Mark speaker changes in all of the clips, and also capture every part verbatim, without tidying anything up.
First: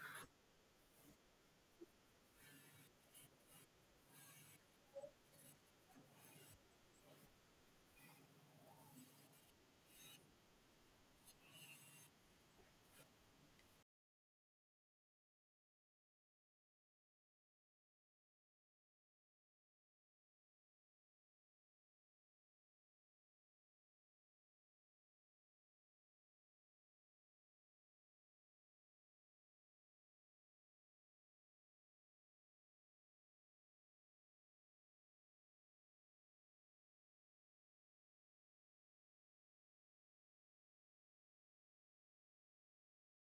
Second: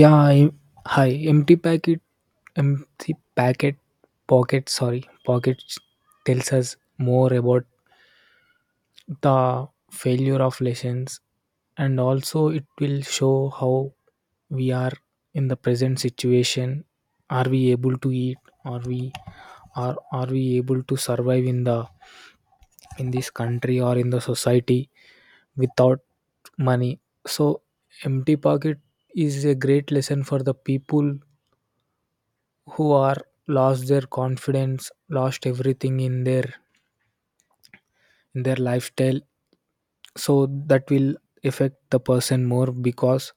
Speaker 1: Yeah, I, hi. Empty packet, empty packet, pocket. Sorry, pocket tells us more about the failure of lessons, and also it will show how we are in the present situation. Are we able to eat? Are we are are we able to survive in the in this country, or in the society, without money? So empty pocket is a great lesson for the people who are lost their confidence, lost everything in their in their lifestyle. So that will affect the person more, because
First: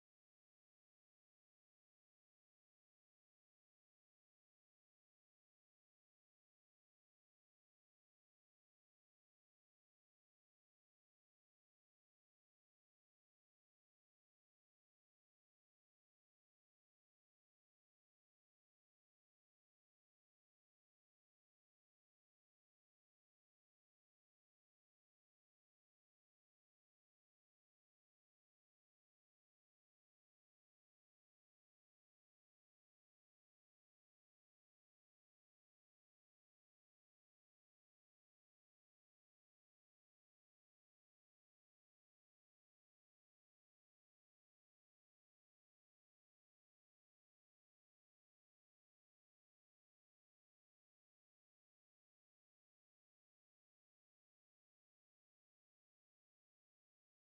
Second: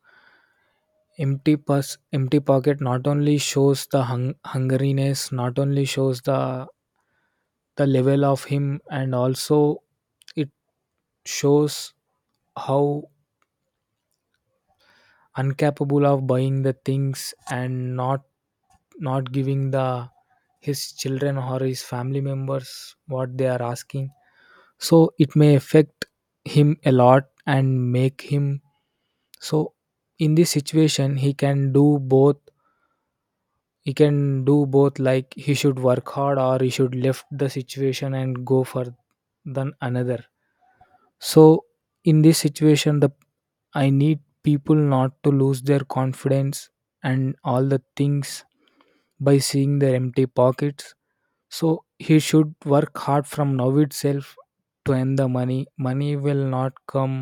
Speaker 1: empty purse, empty pocket, not only shows the hung- hungriness, not only shows the the level of him, and also it shows how incapable of buying the things, and not not giving the his children or his family members what they are asking. So it may affect him a lot and make him. So in this situation he can do both. He can do both like he should work hard, or he should left the situation and go for than another. So in this situation, the I need people not to lose their confidence and all the things by seeing their empty pockets. So he should work hard from now itself to earn the money. Money will not come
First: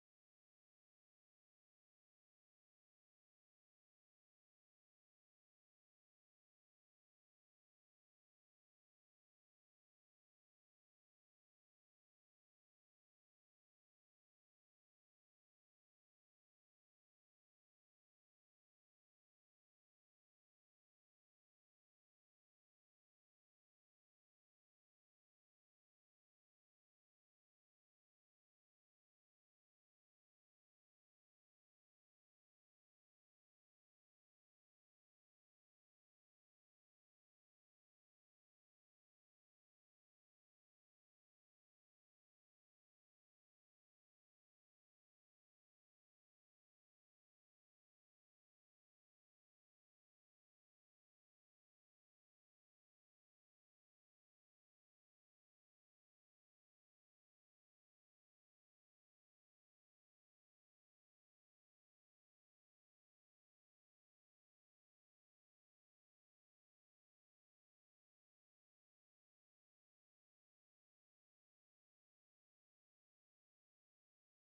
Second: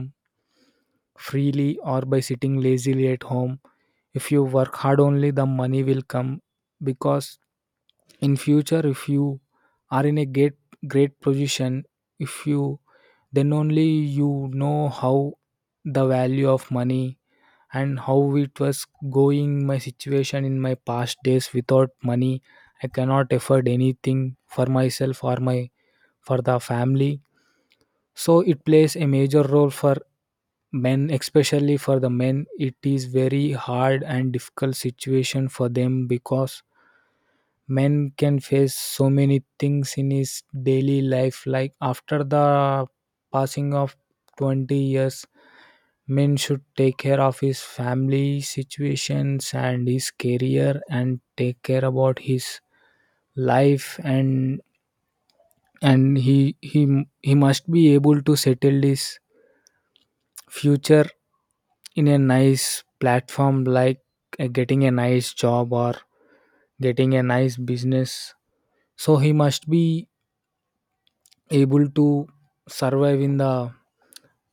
Speaker 1: freely or by sitting lazily at home. If you work hard only, the money will come. Because in future if you are in a great great position, if you, then only you know how the value of money, and how it was going my situation in my past days without money. I cannot afford anything for myself, or my for the family. So it plays a major role for men. Especially for the men, it is very hard and difficult situation for them, because men can face so many things in his daily life, like after the passing of twenty years men should take care of his family situations and his career, and take care about his life. And and he he he must be able to settle his future in a nice platform, like uh, getting a nice job or getting a nice business. So he must be able to survive in the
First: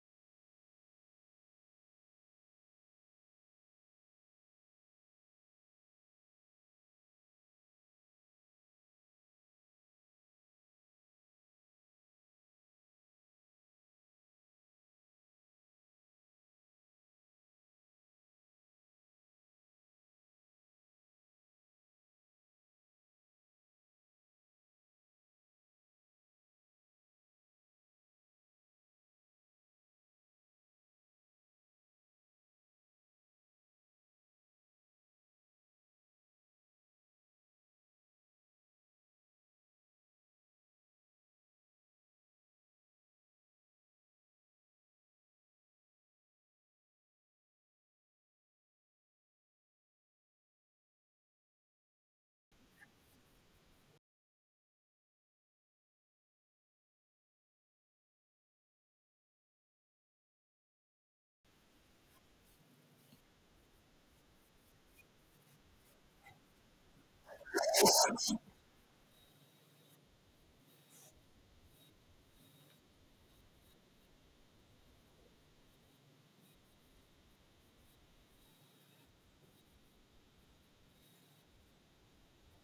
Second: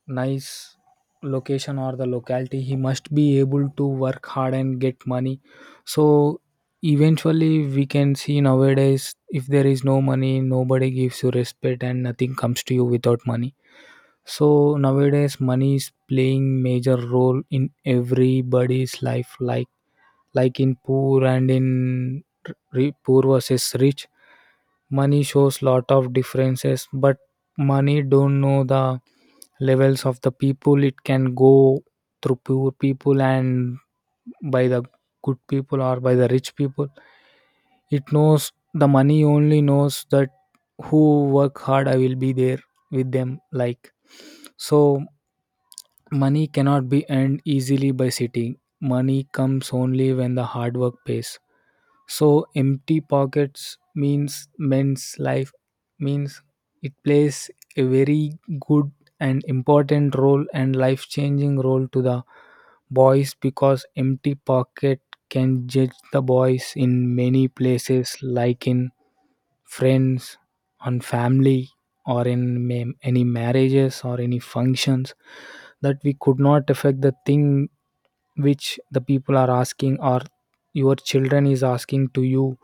Speaker 1: nice location or the locality. He must be able to work hard and get money. So eventually we can see nowadays, if there is no money, nobody gives you respect, and nothing comes to you without money. So nowadays money is playing major role in everybody's life, like like in poor and in r- poor versus rich. Money shows lot of differences, but money don't know the levels of the people. It can go through poor people and by the good people or by the rich people. It knows, the money only knows that, who work hard, I will be there with them, like. So money cannot be earned easily by sitting. Money comes only when the hard work pays. So empty pockets means men's life, means it plays a very good and important role, and life changing role to the boys, because empty pocket can judge the boys in many places, like in friends, on family, or in ma- any marriages or any functions that we could not affect the thing which the people are asking, or your children is asking to you.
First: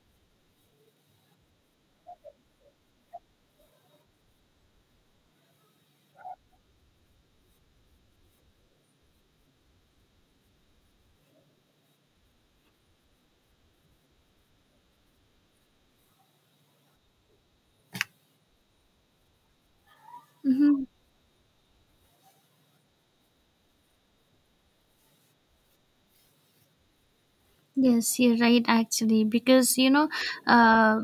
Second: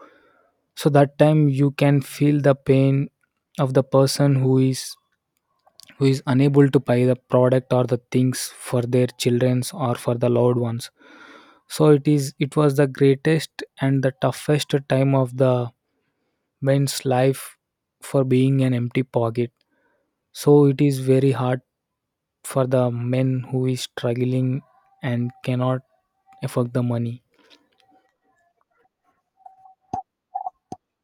Speaker 1: So that time you can feel the pain of the person who is, who is unable to buy the product or the things for their childrens or for the loved ones. So it is, it was the greatest and the toughest time of the men's life, for being an empty pocket. So it
Speaker 2: Mm-hmm.
Speaker 1: is very hard for the men who is struggling and cannot afford the money.
Speaker 2: Yes, you're right, actually, because you know, uh,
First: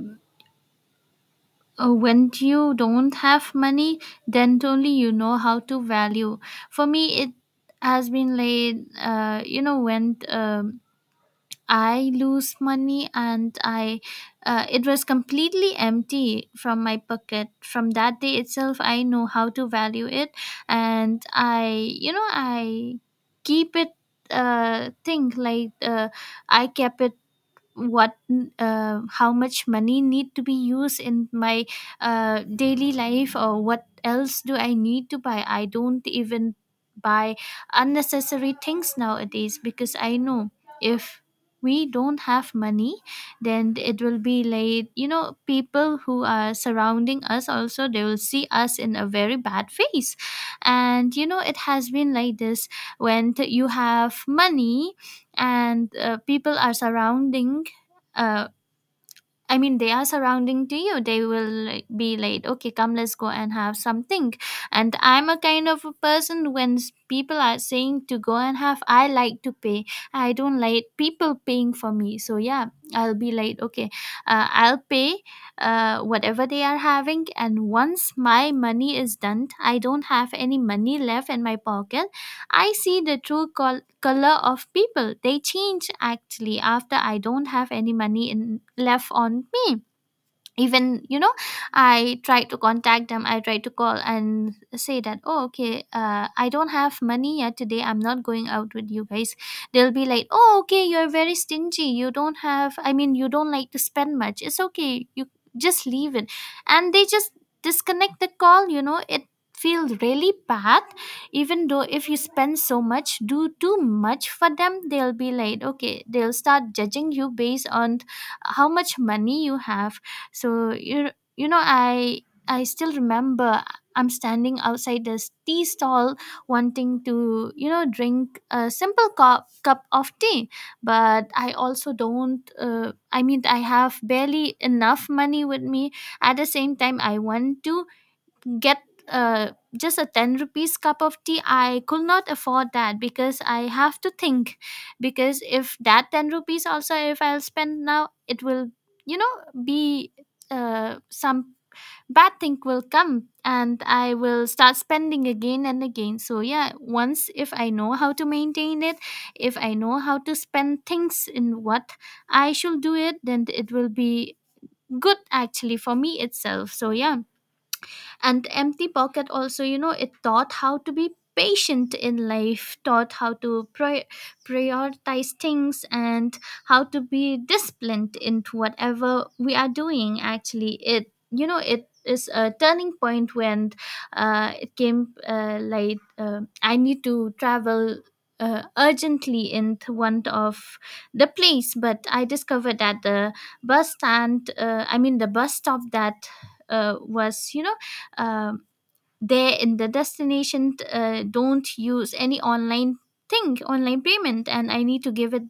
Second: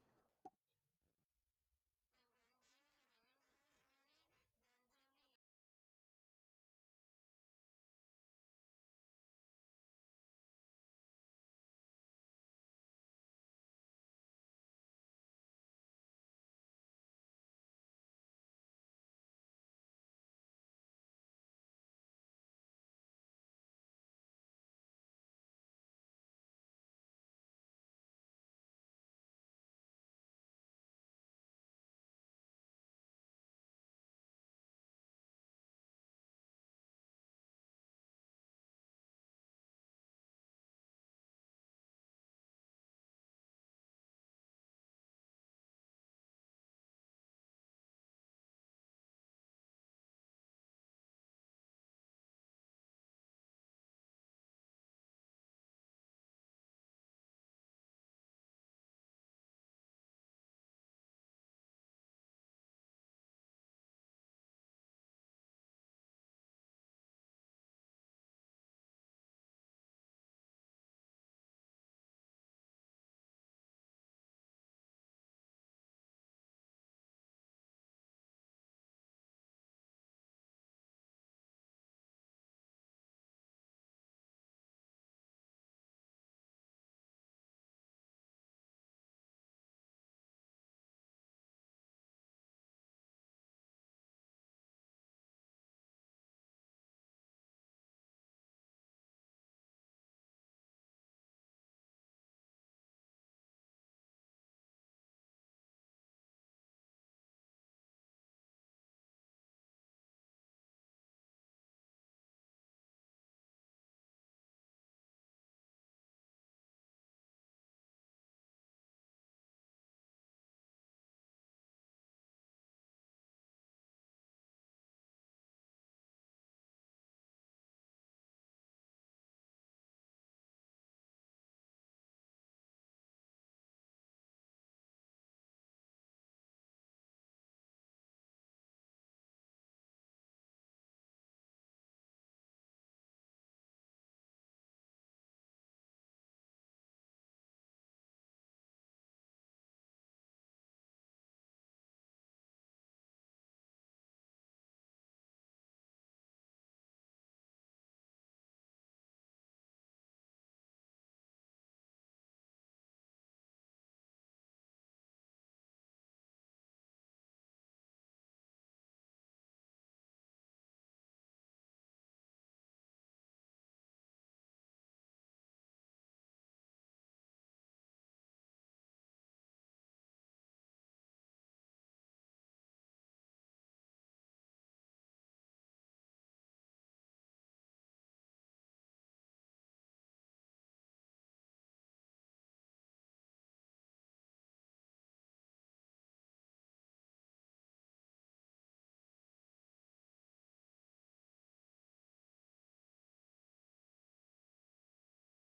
Speaker 2: uh, when you don't have money, then only you know how to value. For me, it has been like, uh, you know, when um, I lose money and I, uh, it was completely empty from my pocket. From that day itself, I know how to value it, and I, you know, I keep it. Uh, think like uh, I kept it what uh, how much money need to be used in my uh, daily life, or what else do I need to buy. I don't even buy unnecessary things nowadays, because I know if we don't have money, then it will be like, you know people who are surrounding us also, they will see us in a very bad face. And, you know it has been like this when t- you have money and uh, people are surrounding, uh, I mean, they are surrounding to you. They will, like, be like, okay, come, let's go and have something. And I'm a kind of a person. When s- people are saying to go and have, I like to pay. I don't like people paying for me. So yeah, I'll be like, okay, uh, I'll pay uh, whatever they are having. And once my money is done, I don't have any money left in my pocket. I see the true col- color of people. They change, actually, after I don't have any money in- left on me. Even, you know I try to contact them, I try to call and say that, oh, okay, uh, I don't have money yet today, I'm not going out with you guys. They'll be like, oh, okay, you're very stingy, you don't have, I mean, you don't like to spend much, it's okay, you just leave it. And they just disconnect the call. You know it feels really bad. Even though if you spend so much, do too much for them, they'll be like, okay, they'll start judging you based on how much money you have. So you you know I I still remember, I'm standing outside this tea stall, wanting to you know drink a simple cup cup of tea, but I also don't. Uh, I mean, I have barely enough money with me. At the same time, I want to get uh, just a ten rupees cup of tea. I could not afford that, because I have to think, because if that ten rupees also, if I'll spend now, it will, you know be, uh, some bad thing will come, and I will start spending again and again. So yeah, once if I know how to maintain it, if I know how to spend things in what I should do it, then it will be good, actually, for me itself. So yeah. And the empty pocket also, you know it taught how to be patient in life, taught how to pri- prioritize things and how to be disciplined into whatever we are doing, actually. It you know it is a turning point, when uh, it came, uh, like, uh, I need to travel uh, urgently into one of the place, but I discovered that the bus stand, uh, I mean, the bus stop that uh, was, you know um, there in the destination, uh, don't use any online thing online payment, and I need to give it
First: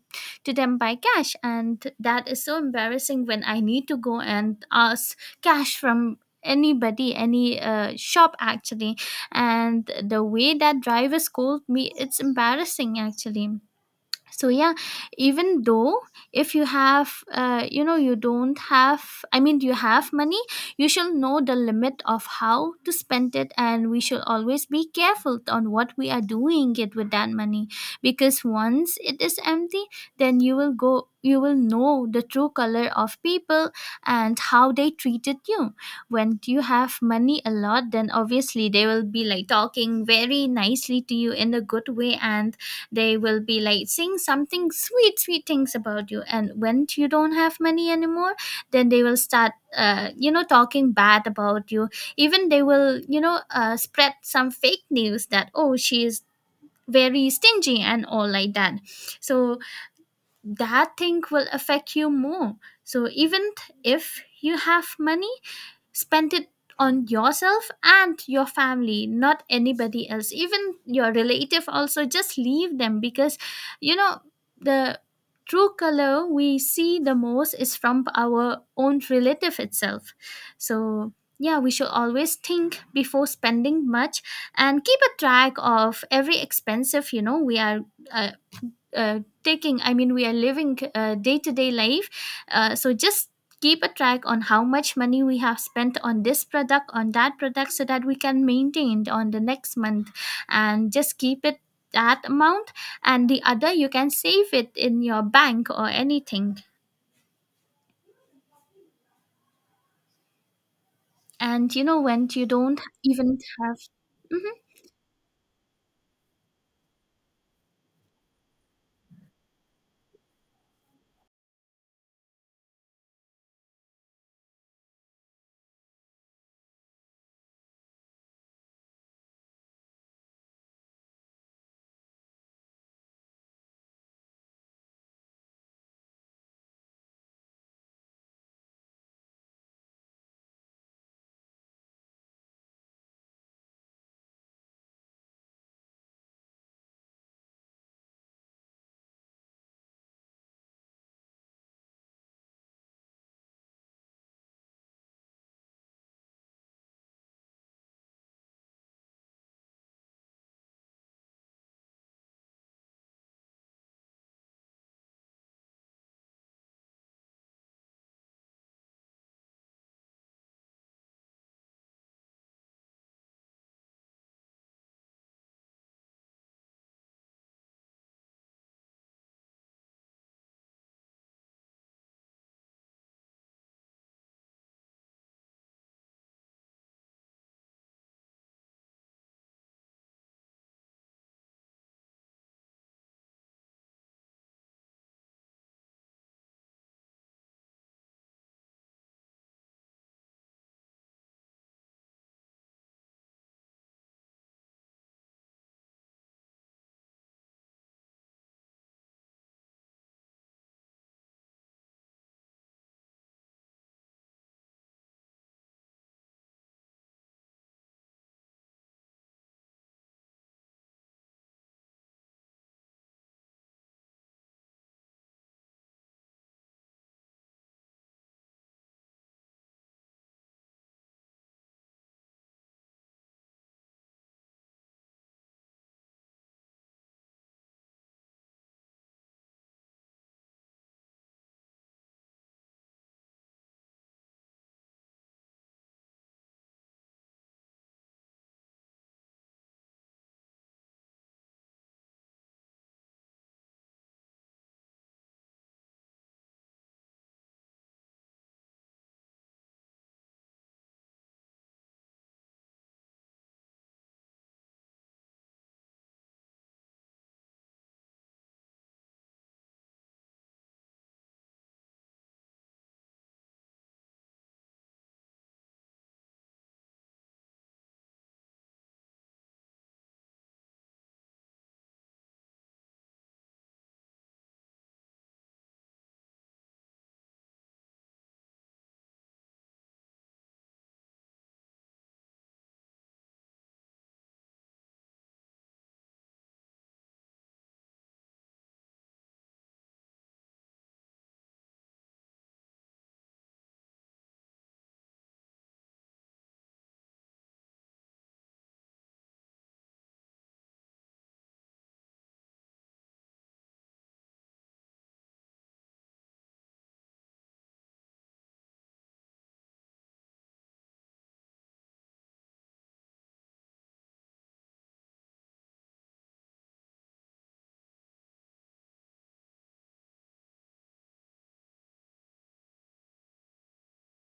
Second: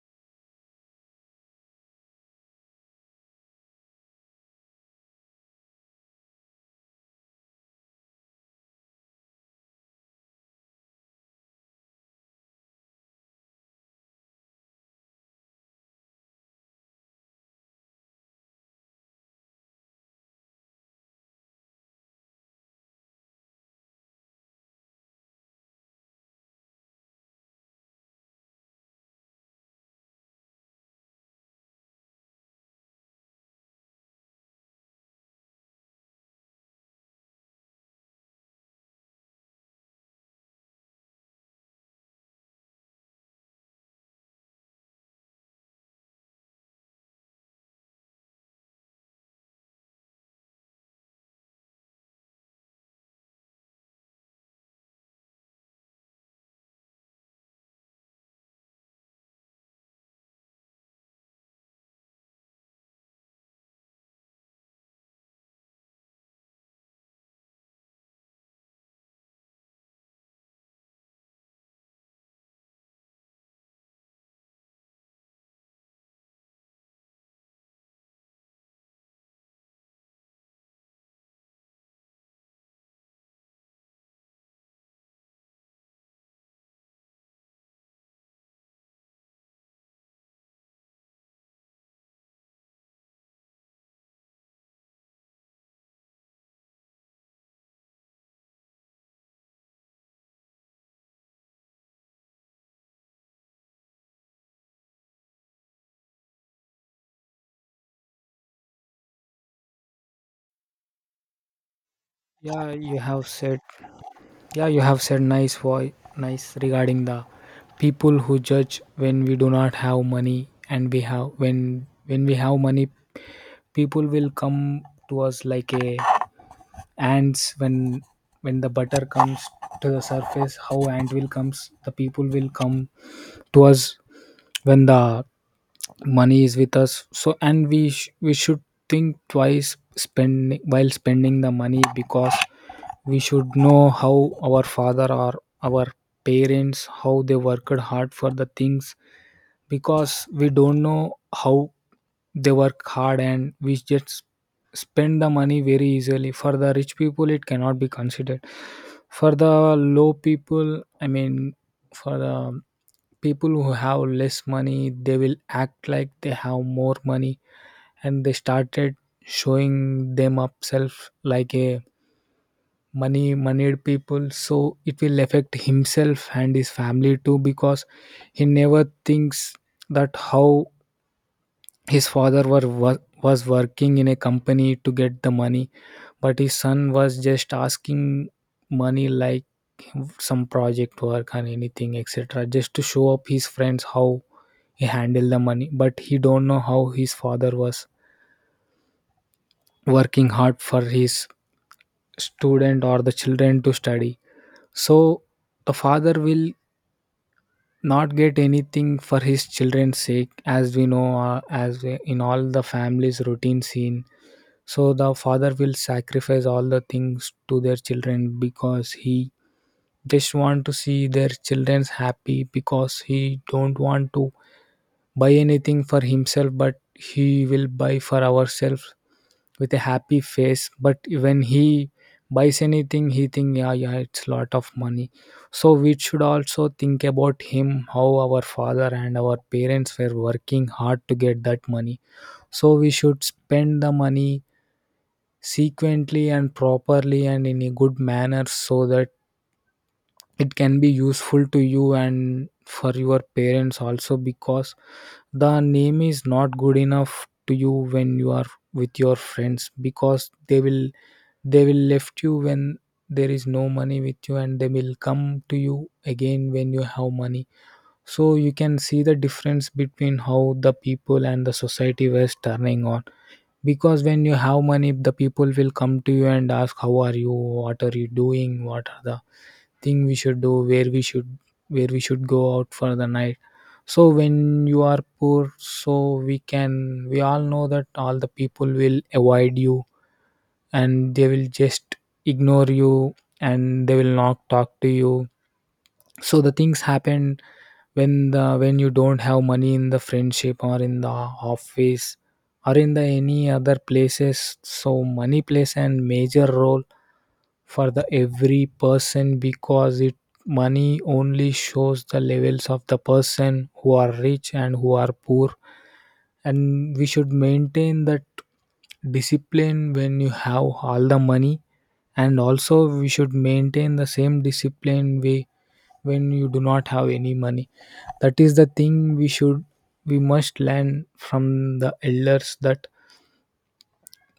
Speaker 2: to them by cash. And that is so embarrassing, when I need to go and ask cash from anybody, any uh, shop, actually. And the way that driver scolded me, it's embarrassing, actually. So yeah, even though if you have uh, you know you don't have, I mean, you have money, you shall know the limit of how to spend it, and we shall always be careful on what we are doing it with that money. Because once it is empty, then you will go you will know the true color of people and how they treated you. When you have money a lot, then obviously they will be like talking very nicely to you in a good way, and they will be like saying something sweet sweet things about you. And when you don't have money anymore, then they will start, uh, you know talking bad about you. Even they will, you know uh, spread some fake news that, oh, she is very stingy and all like that. So that thing will affect you more. So even th- if you have money, spend it on yourself and your family, not anybody else. Even your relative also, just leave them, because you know the true color we see the most is from our own relative itself. So yeah, we should always think before spending much, and keep a track of every expensive, you know we are, uh, uh, taking, I mean, we are living uh, day-to-day life. Uh, so just keep a track on how much money we have spent on this product, on that product, so that we can maintain on the next month, and just keep it, that amount, and the other you can save it in your bank or anything. And, you know when you
Speaker 1: yeah
Speaker 2: don't
Speaker 1: you have
Speaker 2: even
Speaker 1: said
Speaker 2: have.
Speaker 1: Yeah, you have said nice voice, nice, regarding the people who judge when we do not have money, and we have, when when we have money, people will come to us like a ants. When when the butter comes to the surface, how ant will comes, the people will come to us when the money is with us. So and we sh- we should think twice spending, while spending the money, because we should know how our father or our parents, how they worked hard for the things, because we don't know how they work hard, and we just spend the money very easily. For the rich people it cannot be considered. For the low people, I mean, for the people who have less money, they will act like they have more money, and they started showing them upself like a money, moneyed people. So it will affect himself and his family too, because he never thinks that how his father were, wor- was working in a company to get the money, but his son was just asking money like some project work and anything etc, just to show up his friends how he handled the money, but he don't know how his father was working hard for his student or the children to study. So a father will not get anything for his children's sake, as we know, uh, as we, in all the families routine scene. So the father will sacrifice all the things to their children, because he just want to see their children's happy, because he don't want to buy anything for himself, but he will buy for ourselves with a happy face. But when he buys anything he think, yeah, yeah, it's lot of money. So we should also think about him, how our father and our parents were working hard to get that money. So we should spend the money sequently and properly and in a good manner, so that it can be useful to you and for your parents also. Because the name is not good enough to you when you are with your friends, because they will, they will left you when there is no money with you, and they will come to you again when you have money. So you can see the difference between how the people and the society was turning on. Because when you have money, the people will come to you and ask, how are you, what are you doing, what are the thing we should do, where we should, where we should go out for the night. So when you are poor, so we can, we all know that all the people will avoid you, and they will just ignore you, and they will not talk to you. So the things happen, when the when you don't have money, in the friendship or in the office or in the any other places. So money plays a major role for the every person, because it money only shows the levels of the person who are rich and who are poor. And we should maintain that discipline when you have all the money, and also we should maintain the same discipline way when you do not have any money. That is the thing we should, we must learn from the elders, that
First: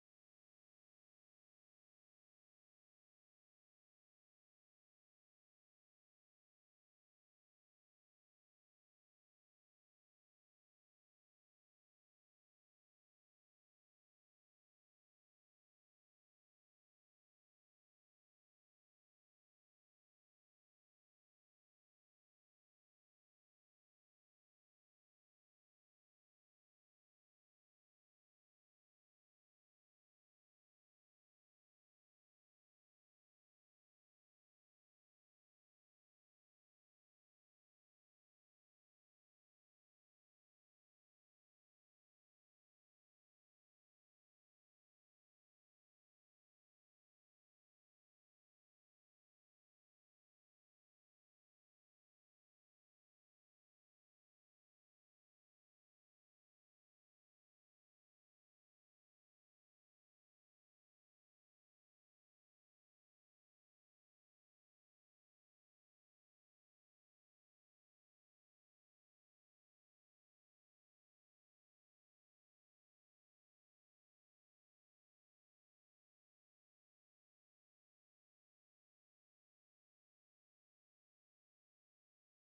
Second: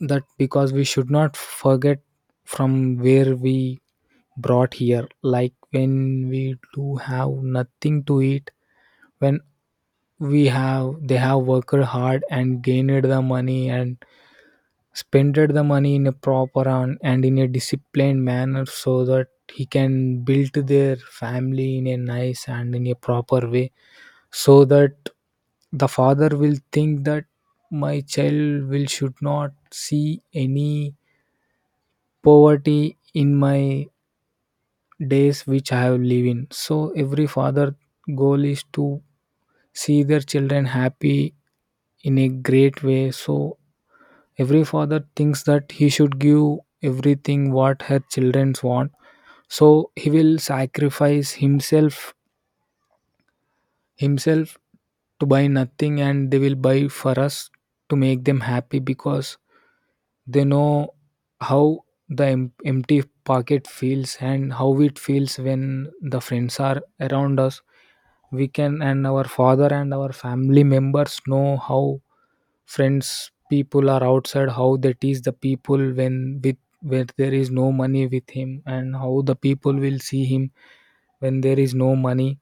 Speaker 1: that because we should not forget from where we brought here, like when we do have nothing to eat, when we have, they have worked hard and gained the money, and spent the money in a proper and, and in a disciplined manner, so that he can build their family in a nice and in a proper way. So that the father will think that my child will should not see any poverty in my days which I have lived in. So every father goal is to see their children happy in a great way. So every father thinks that he should give everything what her children want. So he will sacrifice himself himself to buy nothing, and they will buy for us to make them happy because they know how the em- empty pocket feels, and how it feels when the friends are around us. We can, and our father and our family members know how friends, people are outside, how they tease the people when, with, where there is no money with him, and how the people will see him when there is no money.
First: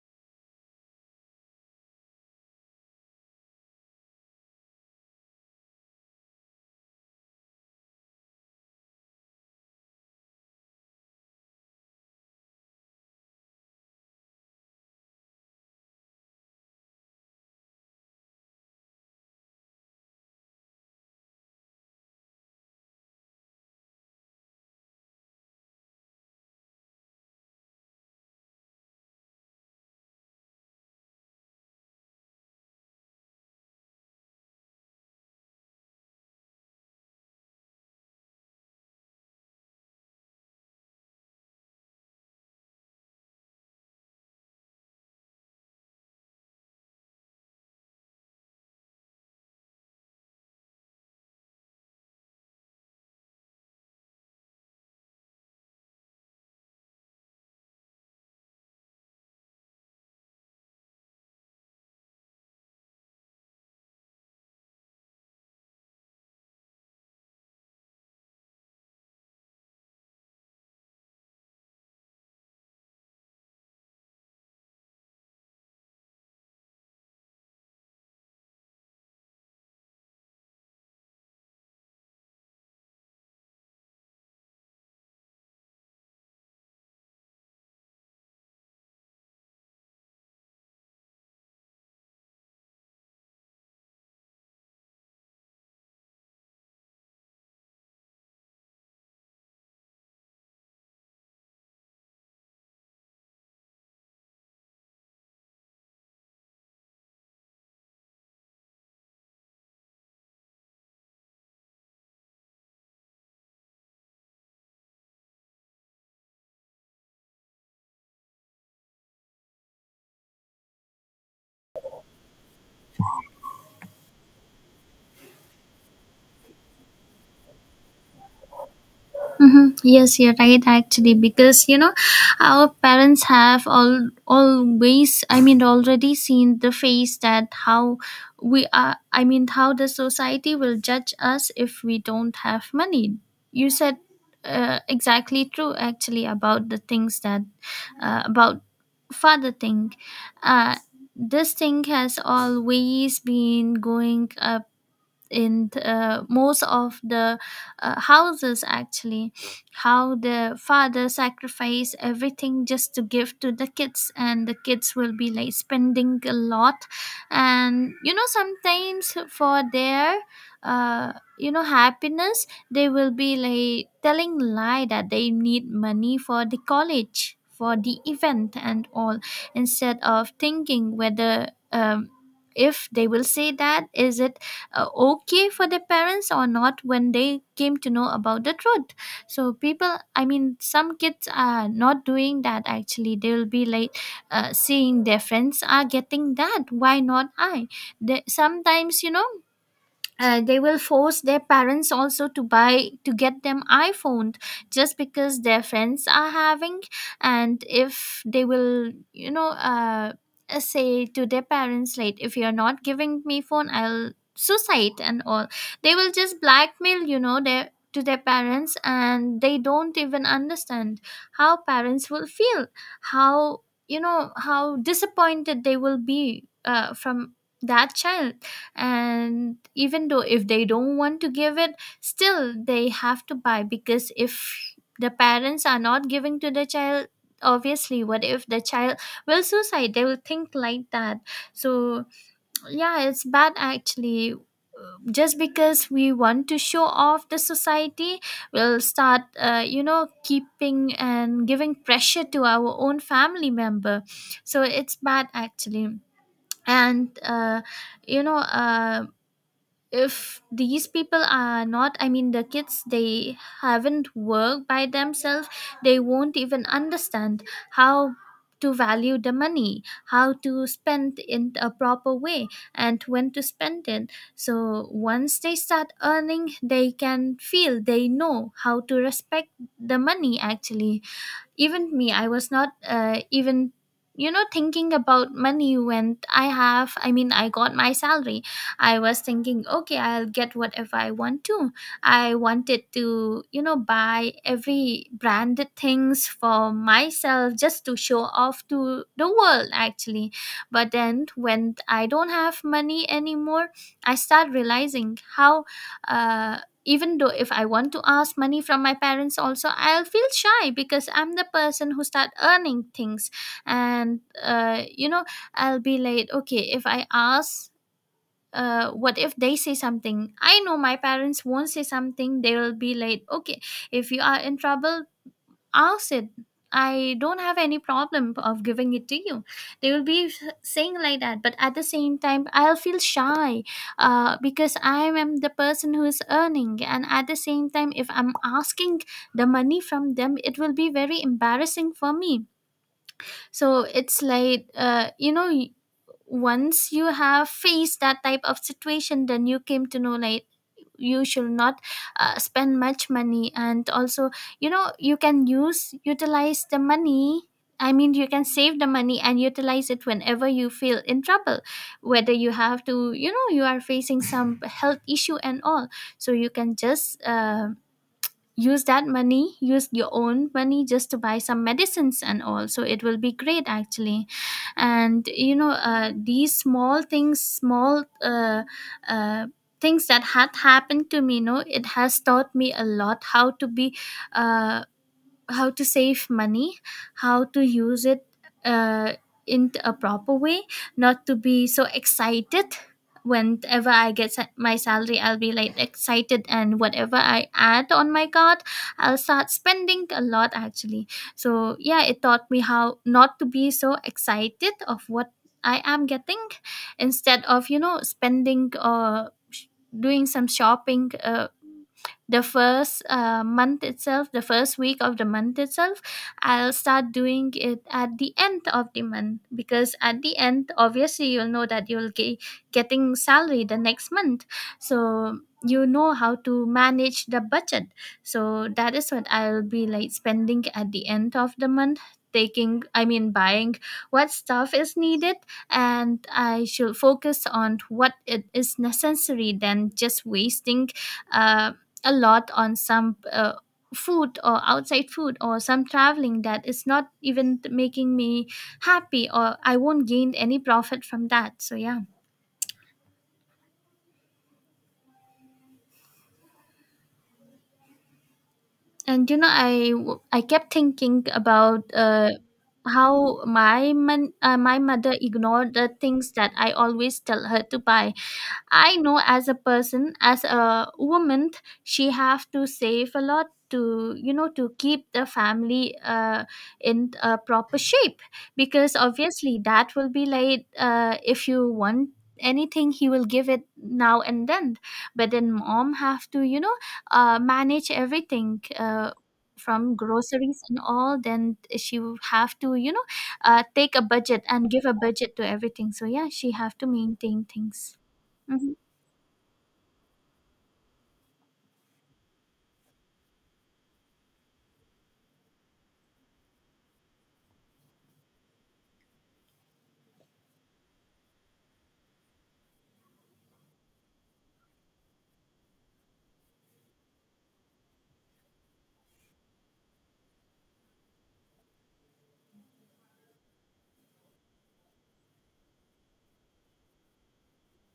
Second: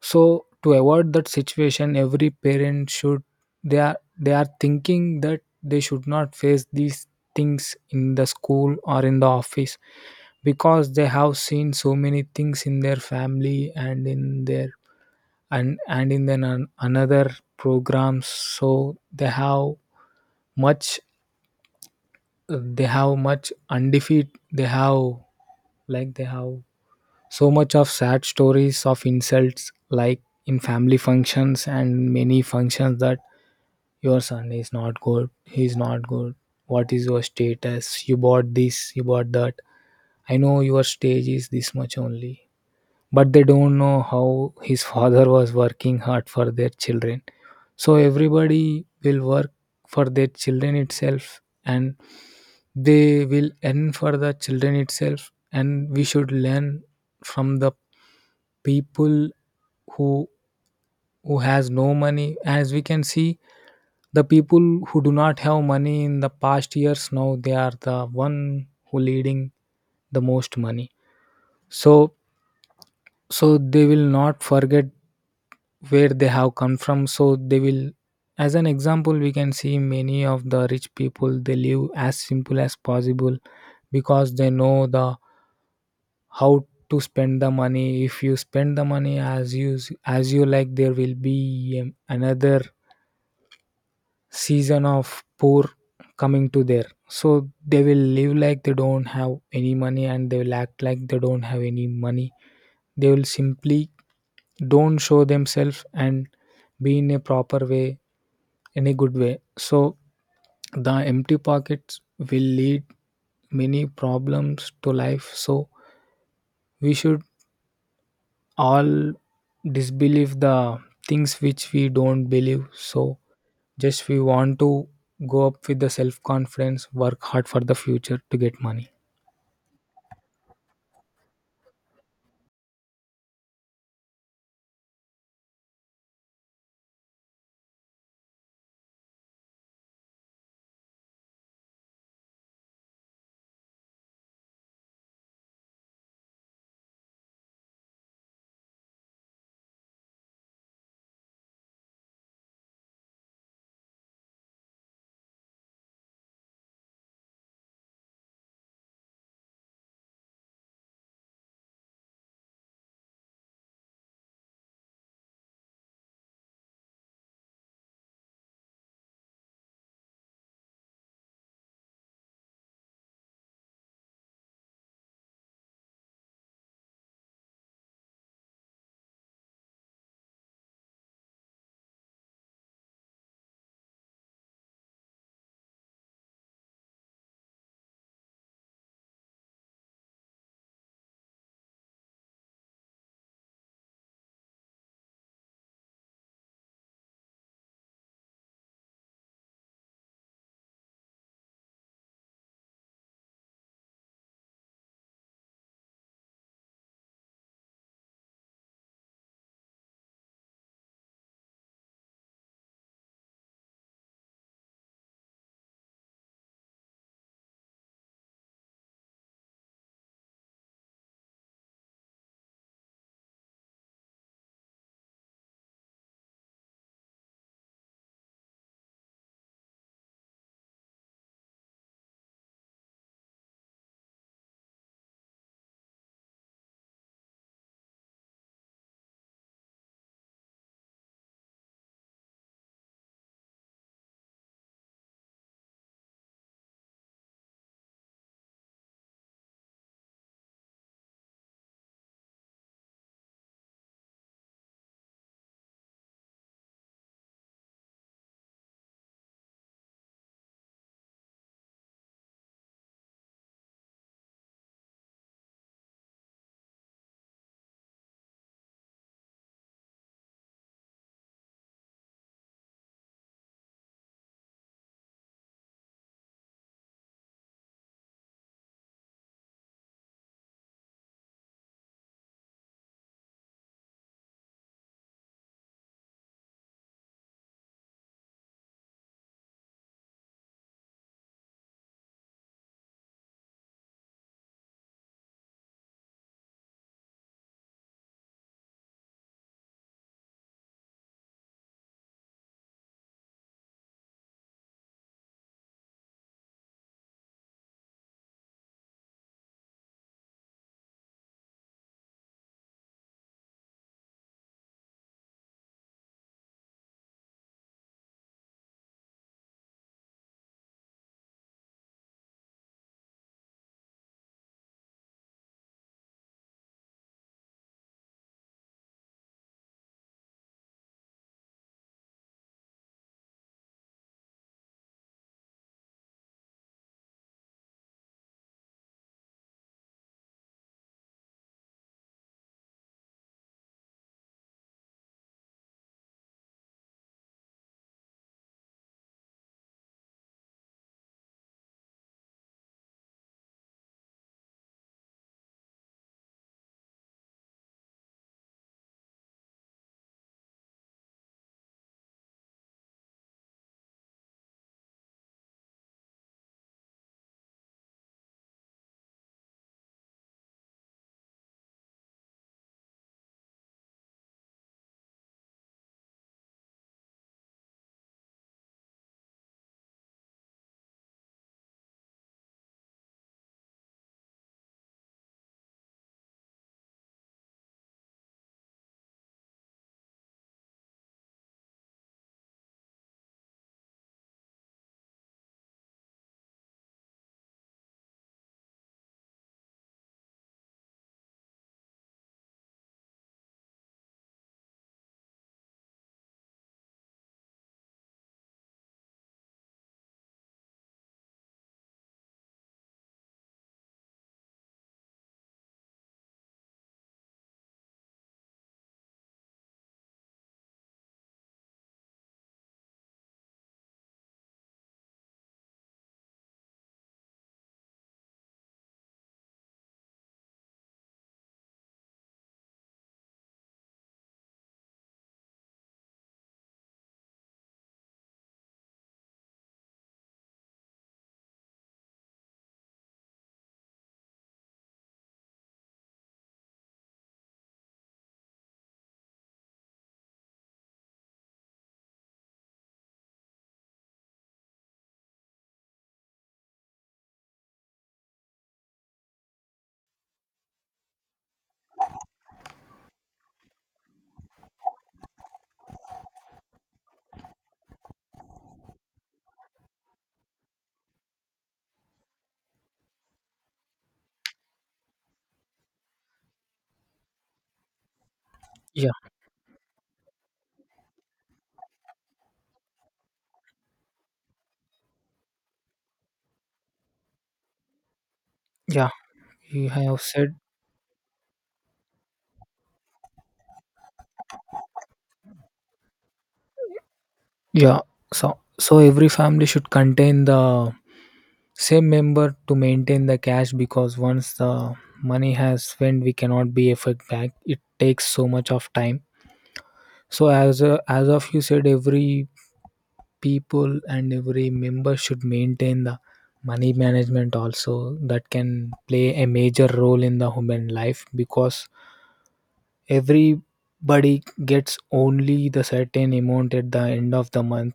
Speaker 1: So to avoid that situation, every parent should, they are they are thinking that they should not face these things in the school or in the office, because they have seen so many things in their family and in their, and and in then an, another programs. So they have much, they have much undefeat, they have, like they have so much of sad stories of insults like in family functions and many functions, that your son is not good. He is not good. What is your status? You bought this, you bought that. I know your stage is this much only. But they don't know how his father was working hard for their children. So everybody will work for their children itself, and they will earn for the children itself, and we should learn from the people who who has no money. As we can see, the people who do not have money in the past years, now they are the one who leading the most money. So, so they will not forget where they have come from. So they will, as an example, we can see many of the rich people, they live as simple as possible because they know the, how to spend the money. If you spend the money as you, as you like, there will be um, another season of poor coming to there. So they will live like they don't have any money, and they will act like they don't have any money. They will simply don't show themselves and be in a proper way, any good way. So the empty pockets will lead many problems to life. So we should all disbelieve the things which we don't believe. So just we want to go up with the self confidence, work hard for the future to get money.
Speaker 2: Mm-hmm. Yes, you're right, actually, because you know our parents have all always, I mean, already seen the face that how we are, I mean, how the society will judge us if we don't have money. You said, uh, exactly true, actually, about the things, that uh, about father thing. Uh, this thing has always been going up in th- uh, most of the uh, houses, actually, how the father sacrifice everything just to give to the kids, and the kids will be like spending a lot. And, you know sometimes for their, uh, you know happiness, they will be like telling lie that they need money for the college, for the event and all, instead of thinking whether, um, if they will say that, is it uh, okay for their parents or not, when they came to know about the truth. So people, I mean, some kids are not doing that, actually. They will be like, uh, seeing their friends are getting that, why not I they, sometimes, you know uh, they will force their parents also to buy, to get them iPhone, just because their friends are having. And if they will, you know uh, uh, say to their parents like, if you're not giving me phone, I'll suicide and all, they will just blackmail, you know their to their parents, and they don't even understand how parents will feel, how you know how disappointed they will be, uh, from that child. And even though if they don't want to give it, still they have to buy, because if the parents are not giving to the child, obviously, what if the child will suicide, they will think like that. So yeah, it's bad, actually. Just because we want to show off, the society will start, uh, you know keeping and giving pressure to our own family member. So it's bad, actually. And, uh, you know uh, if these people are not, I mean, the kids, they haven't worked by themselves, they won't even understand how to value the money, how to spend in a proper way, and when to spend it. So once they start earning, they can feel, they know how to respect the money, actually. Even me, I was not, uh, even, you know thinking about money. When I have, I mean, I got my salary, I was thinking, okay, I'll get whatever i want to i wanted to, you know buy every branded things for myself, just to show off to the world, actually. But then when I don't have money anymore, I start realizing how, uh even though if I want to ask money from my parents also, I'll feel shy, because I'm the person who start earning things. And, uh, you know I'll be like, okay, if I ask, uh, what if they say something. I know my parents won't say something, they will be like, okay, if you are in trouble, ask it, I don't have any problem of giving it to you. They will be saying like that, but at the same time, I'll feel shy, uh, because I am the person who is earning, and at the same time, if I'm asking the money from them, it will be very embarrassing for me. So it's like, uh, you know once you have faced that type of situation, then you came to know like, you should not, uh, spend much money. And also, you know you can use utilize the money. I mean, you can save the money and utilize it whenever you feel in trouble, whether you have to, you know, you are facing some health issue and all. So you can just um use that money, use your own money just to buy some medicines and all, so it will be great actually. And you know uh, these small things, small uh, uh, things that had happened to me, you know it has taught me a lot how to be, uh, how to save money, how to use it uh, in a proper way, not to be so excited. Whenever I get sa- my salary, I'll be like excited, and whatever I add on my card, I'll start spending a lot actually. So, yeah, it taught me how not to be so excited of what I am getting, instead of, you know, spending or sh- doing some shopping. Uh, the first uh, month itself, the first week of the month itself, I'll start doing it at the end of the month, because at the end obviously you'll know that you'll get getting salary the next month. So you know how to manage the budget, so that is what I'll be like spending at the end of the month, taking, I mean, buying what stuff is needed. And I should focus on what it is necessary than just wasting uh, a lot on some uh, food or outside food or some traveling that is not even making me happy, or I won't gain any profit from that. So yeah. And you know, I w- I kept thinking about uh, how my man, uh, my mother ignored the things that I always tell her to buy. I know, as a person, as a woman, she have to save a lot to, you know, to keep the family, uh, in a proper shape, because
Speaker 1: Yeah,
Speaker 2: obviously that will be like, uh, if you want anything, he will give it now and then, but then mom have to, you know, uh, manage everything, uh,
Speaker 1: yeah. You
Speaker 2: from
Speaker 1: have said,
Speaker 2: groceries and all. Then she will have to, you know, uh, take a budget and give a budget to everything. So yeah, she have to maintain things.
Speaker 1: yeah. So,
Speaker 2: Hmm.
Speaker 1: so every family should contain the same member to maintain the cash, because once the money has spent, we cannot be effect back, it takes so much of time. So as a, as of you said, every people and every member should maintain the money management also, that can play a major role in the human life, because everybody gets only the certain amount at the end of the month.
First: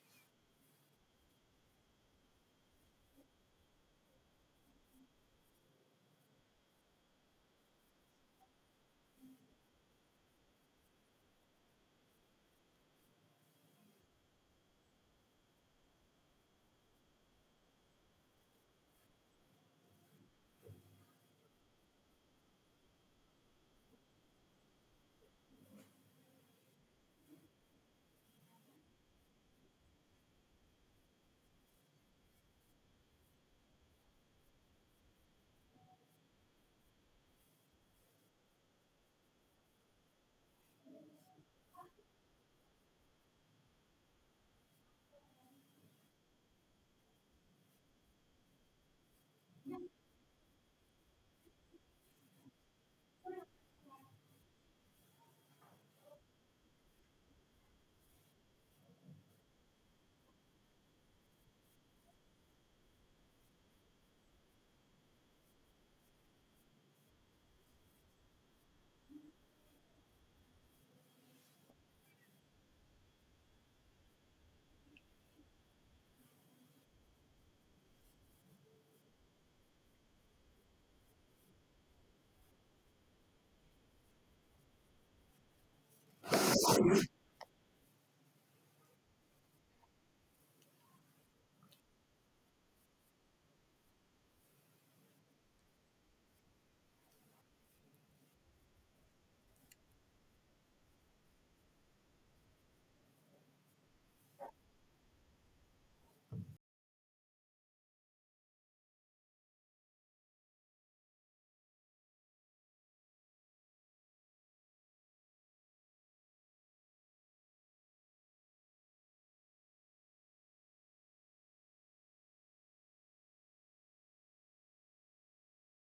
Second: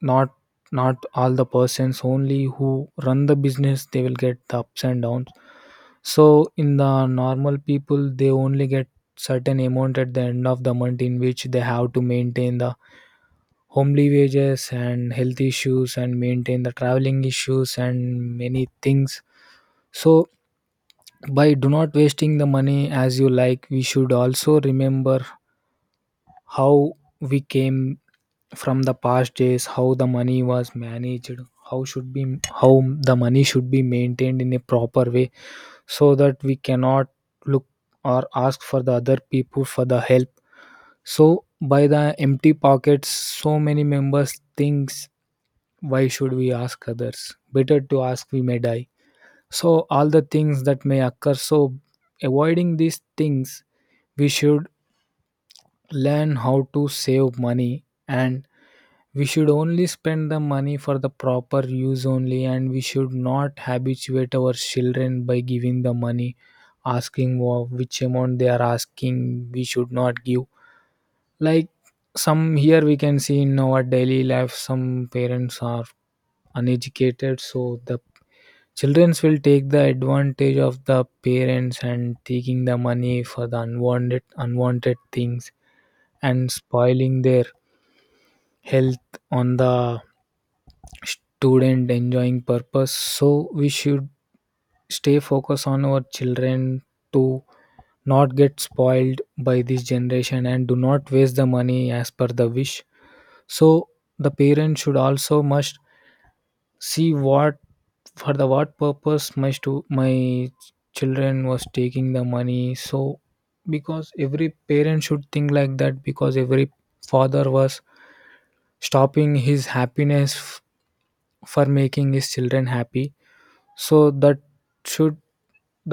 Speaker 1: Not, not all the persons, only who run the business they will get the ups and downs. So in the normal people, they only get certain amount at the end of the month, in which they have to maintain the homely wages and health issues and maintain the traveling issues and many things. So by do not wasting the money as you like, we should also remember how we came from the past days, how the money was managed, how should be, how the money should be maintained in a proper way, so that we cannot look or ask for the other people for the help. So by the empty pockets, so many members thinks, why should we ask others? Better to ask, we may die. So all the things that may occur. So avoiding these things, we should learn how to save money. And we should only spend the money for the proper use only, and we should not habituate our children by giving the money, asking wha- which amount they are asking. We should not give, like some, here we can see in our daily life, some parents are uneducated, so the children will take the advantage of the parents and taking the money for the unwanted unwanted things and spoiling their health on the student enjoying purpose. So we should stay focused on our children to not get spoiled by this generation and do not waste the money as per the wish. So the parent should also must see what, for the what purpose my stu- my children was taking the money. So, because every parent should think like that, because every father was stopping his happiness f- for making his children happy. So that should,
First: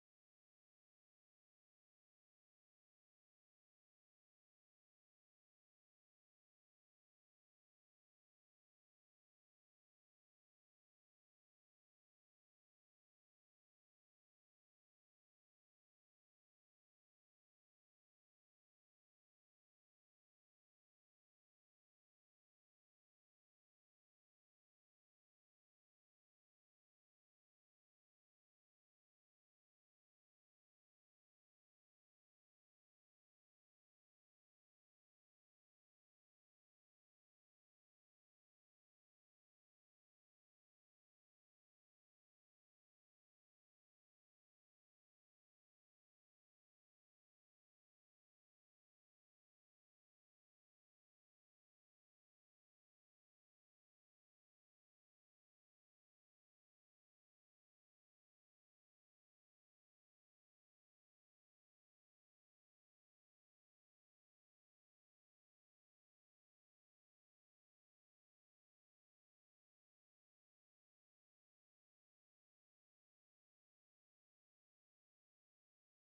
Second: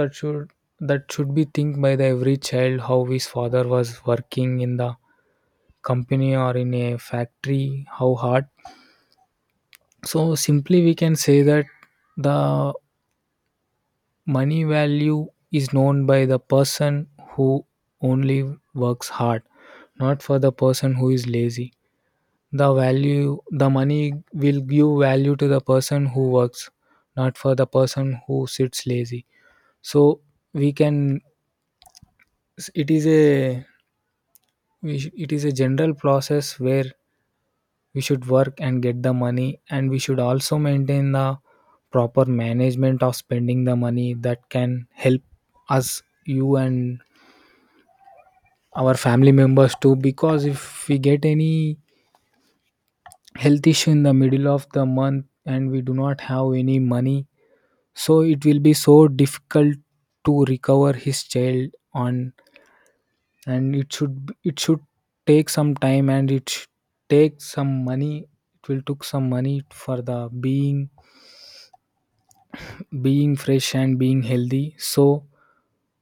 Speaker 1: that should that should be think by the every child, how his father was working in the company or in a factory, how hard. So simply we can say that the money value is known by the person who only works hard, not for the person who is lazy. The value, the money will give value to the person who works, not for the person who sits lazy. So we can, s- it is a, we sh- it is a general process where we should work and get the money, and we should also maintain the proper management of spending the money, that can help us, you, and our family members too, because if we get any health issue in the middle of the month, and we do not have any money, so it will be so difficult to recover his child on. And it should b- it should take some time, and it should take some money, it will took some money for the being, being fresh and being healthy. So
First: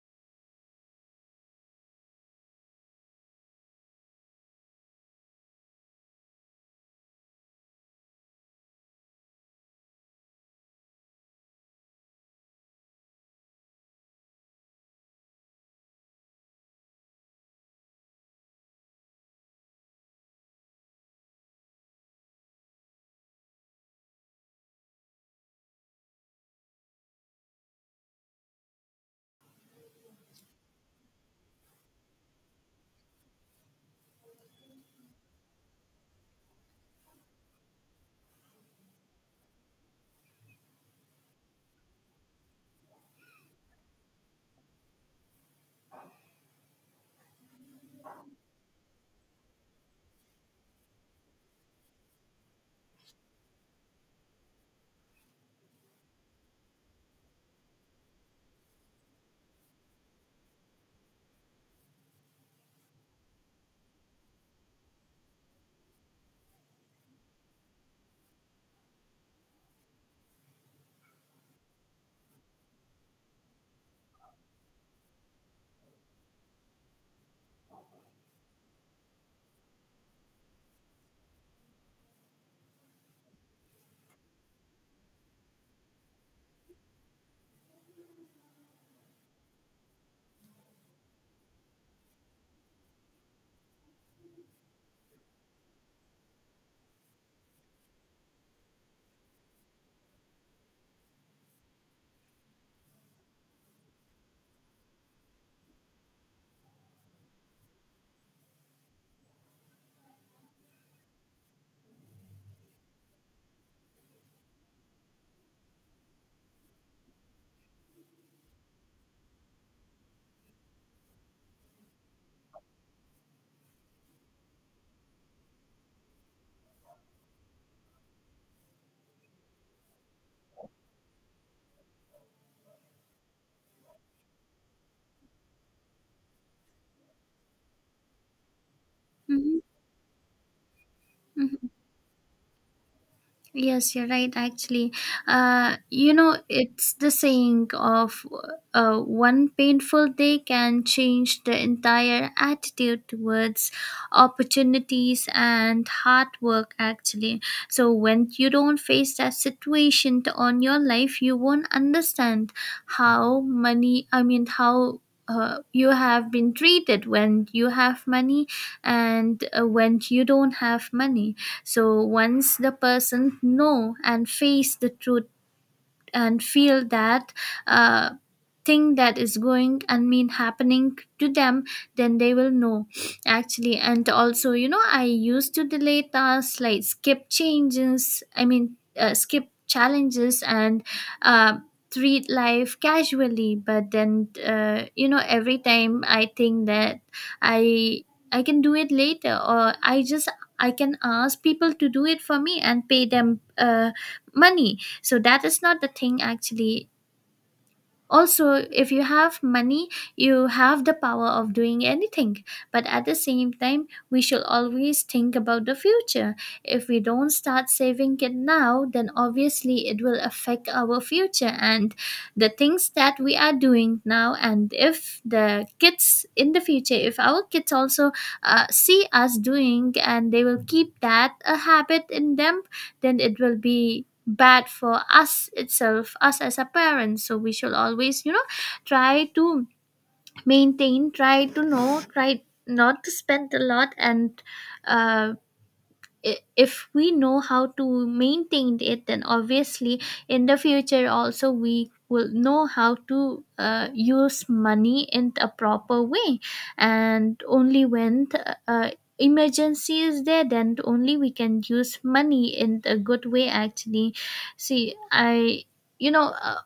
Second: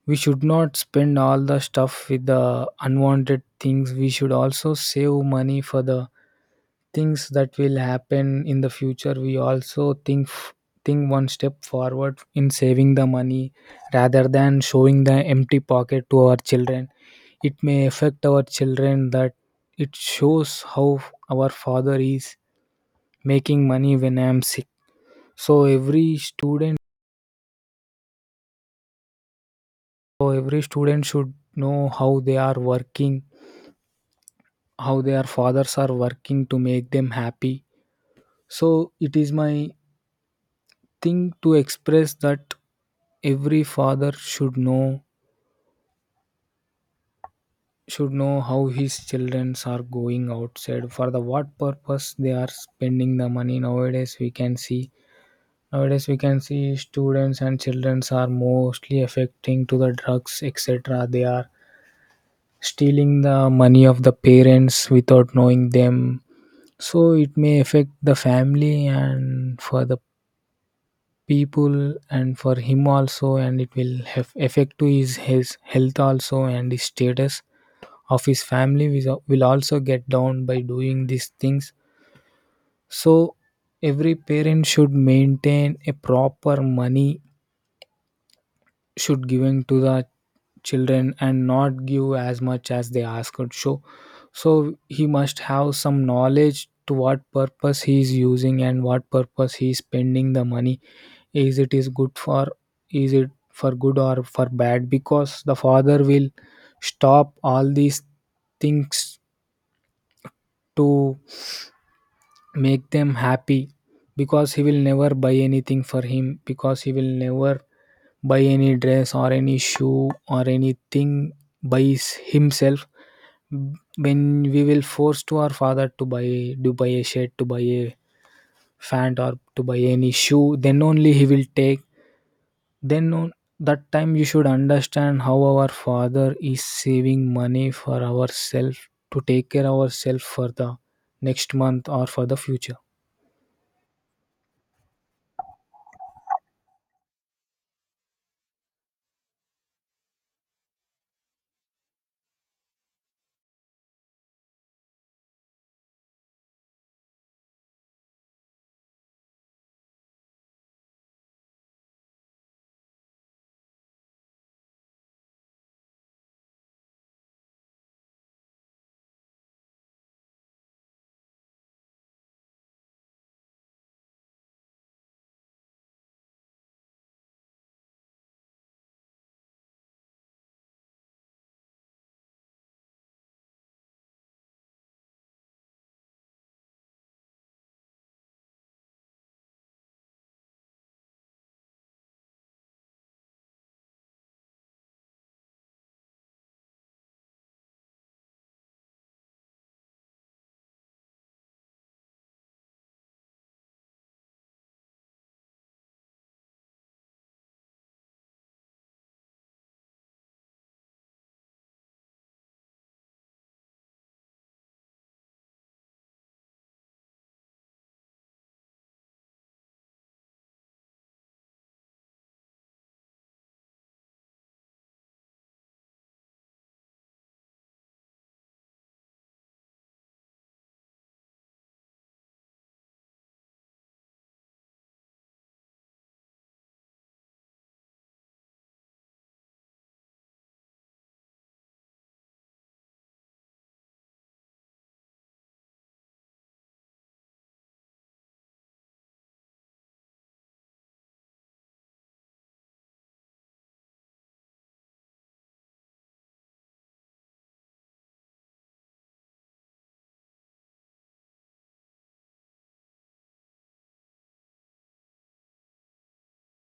Speaker 1: we should not spend all the stuff with the unwanted things, we should also save money for the things that will happen in the future. We also think f- think one step forward in saving the money, rather than showing the empty pocket to our children. It may affect our children that it shows how our father is making money when I am sick. So every student, so every student should know how they are working, how their fathers are working to make them happy. So it is my thing to express that every father should know, should know how his children are going outside, for the what purpose they are spending the money. Nowadays we can see, nowadays we can see students and children are mostly affecting to the drugs, et cetera. They are stealing the money of the parents without knowing them. So it may affect the family and for the people and for him also, and it will have effect to his his health also, and his status of his family will will also get down by doing these things. So every parent should maintain a proper money, should giving to the children, and not give as much as they ask or show. So he must have some knowledge to what purpose he is using and what purpose he is spending the money. Is it, is good for, is it for good or for bad, because the father will stop all these things to make them happy, because he will never buy anything for him, because he will never buy any dress or any shoe or anything by s- himself. When we will force to our father to buy, to buy a shirt, to buy a pant, or to buy any shoe, then only he will take. Then on that time you should understand how our father is saving money for ourselves, to take
Speaker 2: Hmm.
Speaker 1: care ourselves for the next
Speaker 2: Hmm.
Speaker 1: month or for the future.
Speaker 2: Yes, you're right. Actually, uh, you know, it's the saying of, uh, one painful day can change the entire attitude towards opportunities and hard work, actually. So when you don't face that situation to- on your life, you won't understand how money, I mean, how. Uh, you have been treated when you have money and uh, when you don't have money. So once the person know and face the truth and feel that uh, thing that is going and mean happening to them, then they will know actually. And also, you know, I used to delay tasks, like skip changes, I mean, uh, skip challenges and uh, treat life casually. But then, uh, you know every time I think that i i can do it later, or I just, I can ask people to do it for me and pay them uh, money. So that is not the thing, actually. Also, if you have money, you have the power of doing anything, but at the same time, we should always think about the future. If we don't start saving it now, then obviously it will affect our future and the things that we are doing now. And if the kids in the future, if our kids also uh, see us doing, and they will keep that a habit in them, then it will be bad for us itself, us as a parent. So we should always, you know, try to maintain, try to know, try not to spend a lot. And uh, i- if we know how to maintain it, then obviously in the future also we will know how to uh, use money in a proper way. And only when the, uh, emergency is there, then only we can use money in a good way actually. See, i you know uh,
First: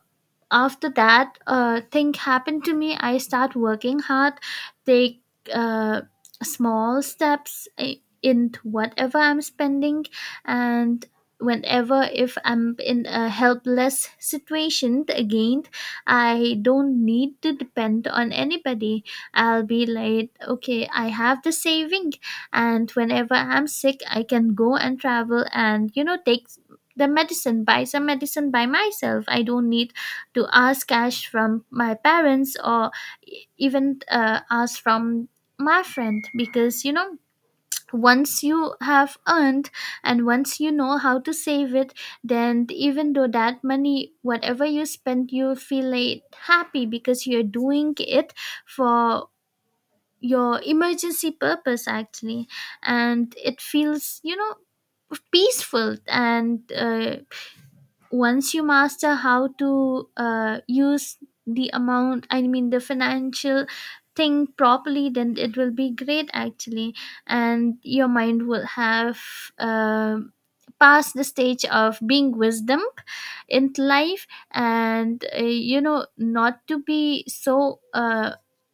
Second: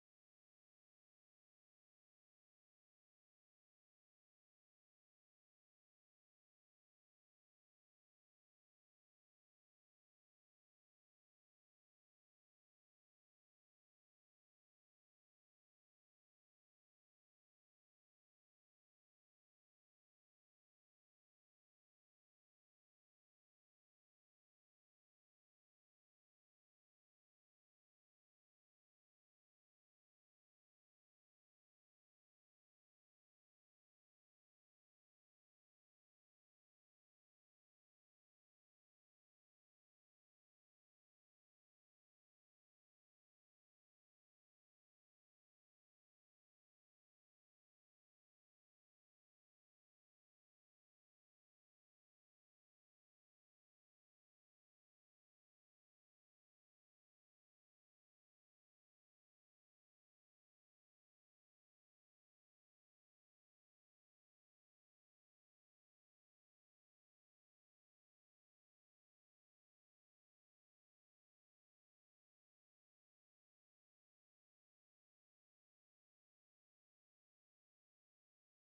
Speaker 2: after that uh, thing happened to me, I start working hard, take uh, small steps i- into whatever I'm spending. And whenever, if I'm in a helpless situation again, I don't need to depend on anybody. I'll be like, okay, I have the saving, and whenever I'm sick, I can go and travel and, you know, take the medicine, buy some medicine by myself. I don't need to ask cash from my parents, or e- even uh, ask from my friend, because you know, once you have earned and once you know how to save it, then even though that money, whatever you spend, you feel like happy, because you're doing it for your emergency purpose, actually. And it feels, you know, peaceful. And uh, once you master how to uh, use the amount, I mean, the financial thing properly, then it will be great actually. And your mind will have uh, passed the stage of being wisdom in life. And uh, you know, not to be so uh,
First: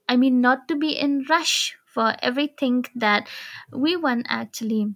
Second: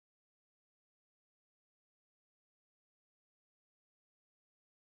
Speaker 2: I mean, not to be in rush for everything that we want, actually.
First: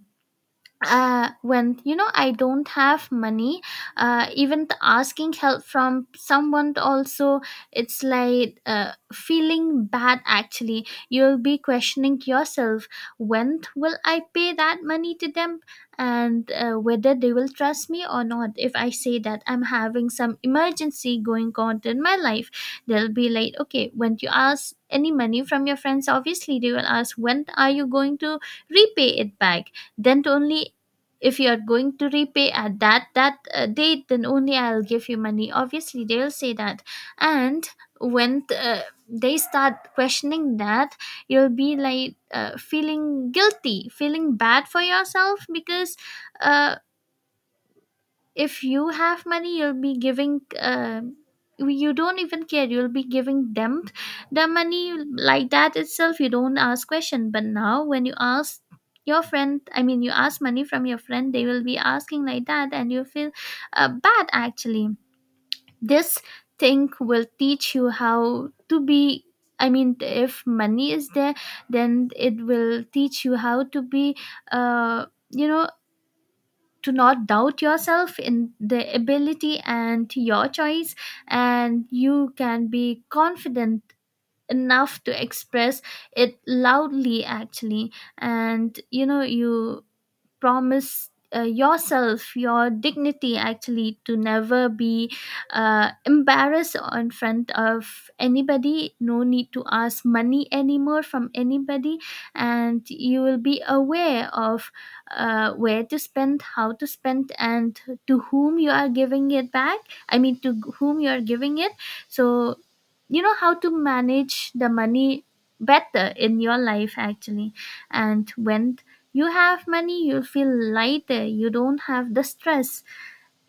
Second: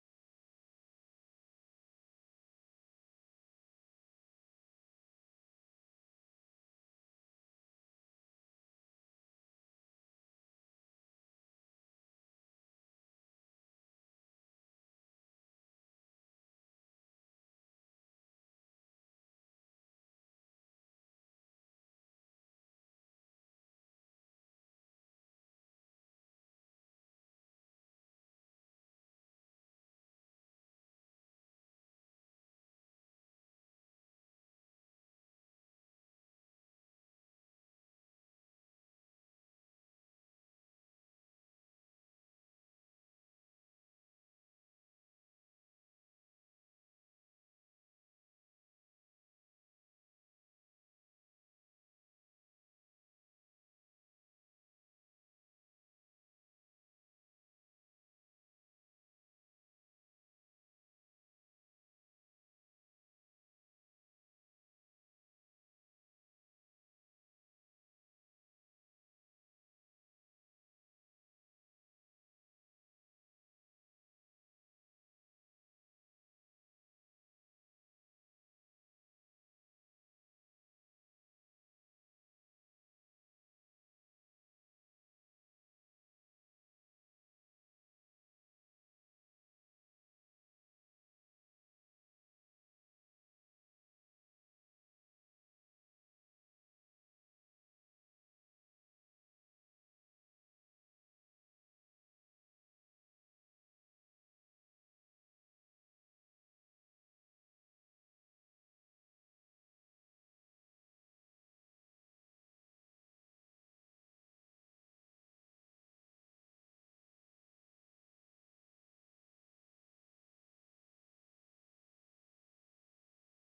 Speaker 2: uh When, you know, I don't have money, uh even the asking help from someone also, it's like uh feeling bad, actually. You'll be questioning yourself, when will I pay that money to them, and uh, whether they will trust me or not. If I say that I'm having some emergency going on in my life, they'll be like, okay. When you ask any money from your friends, obviously they will ask, when are you going to repay it back? Then only, if you are going to repay at that that uh, date, then only I'll give you money, obviously they'll say that. And when uh, they start questioning that, you'll be like, uh, feeling guilty, feeling bad for yourself. Because uh, if you have money, you'll be giving, uh, you don't even care, you'll be giving them the money like that itself, you don't ask question. But now when you ask your friend, I mean, you ask money from your friend, they will be asking like that, and you feel uh, bad actually. This thing will teach you how to be, I mean, if money is there, then it will teach you how to be, uh, you know to not doubt yourself in the ability and your choice, and you can be confident enough to express it loudly, actually. And you know, you promise uh, yourself, your dignity, actually, to never be uh, embarrassed in front of anybody. No need to ask money anymore from anybody. And you will be aware of uh, where to spend, how to spend, and to whom you are giving it back, I mean, to whom you are giving it. So you know how to manage the money better in your life, actually. And when you have money, you feel lighter, you don't have the stress.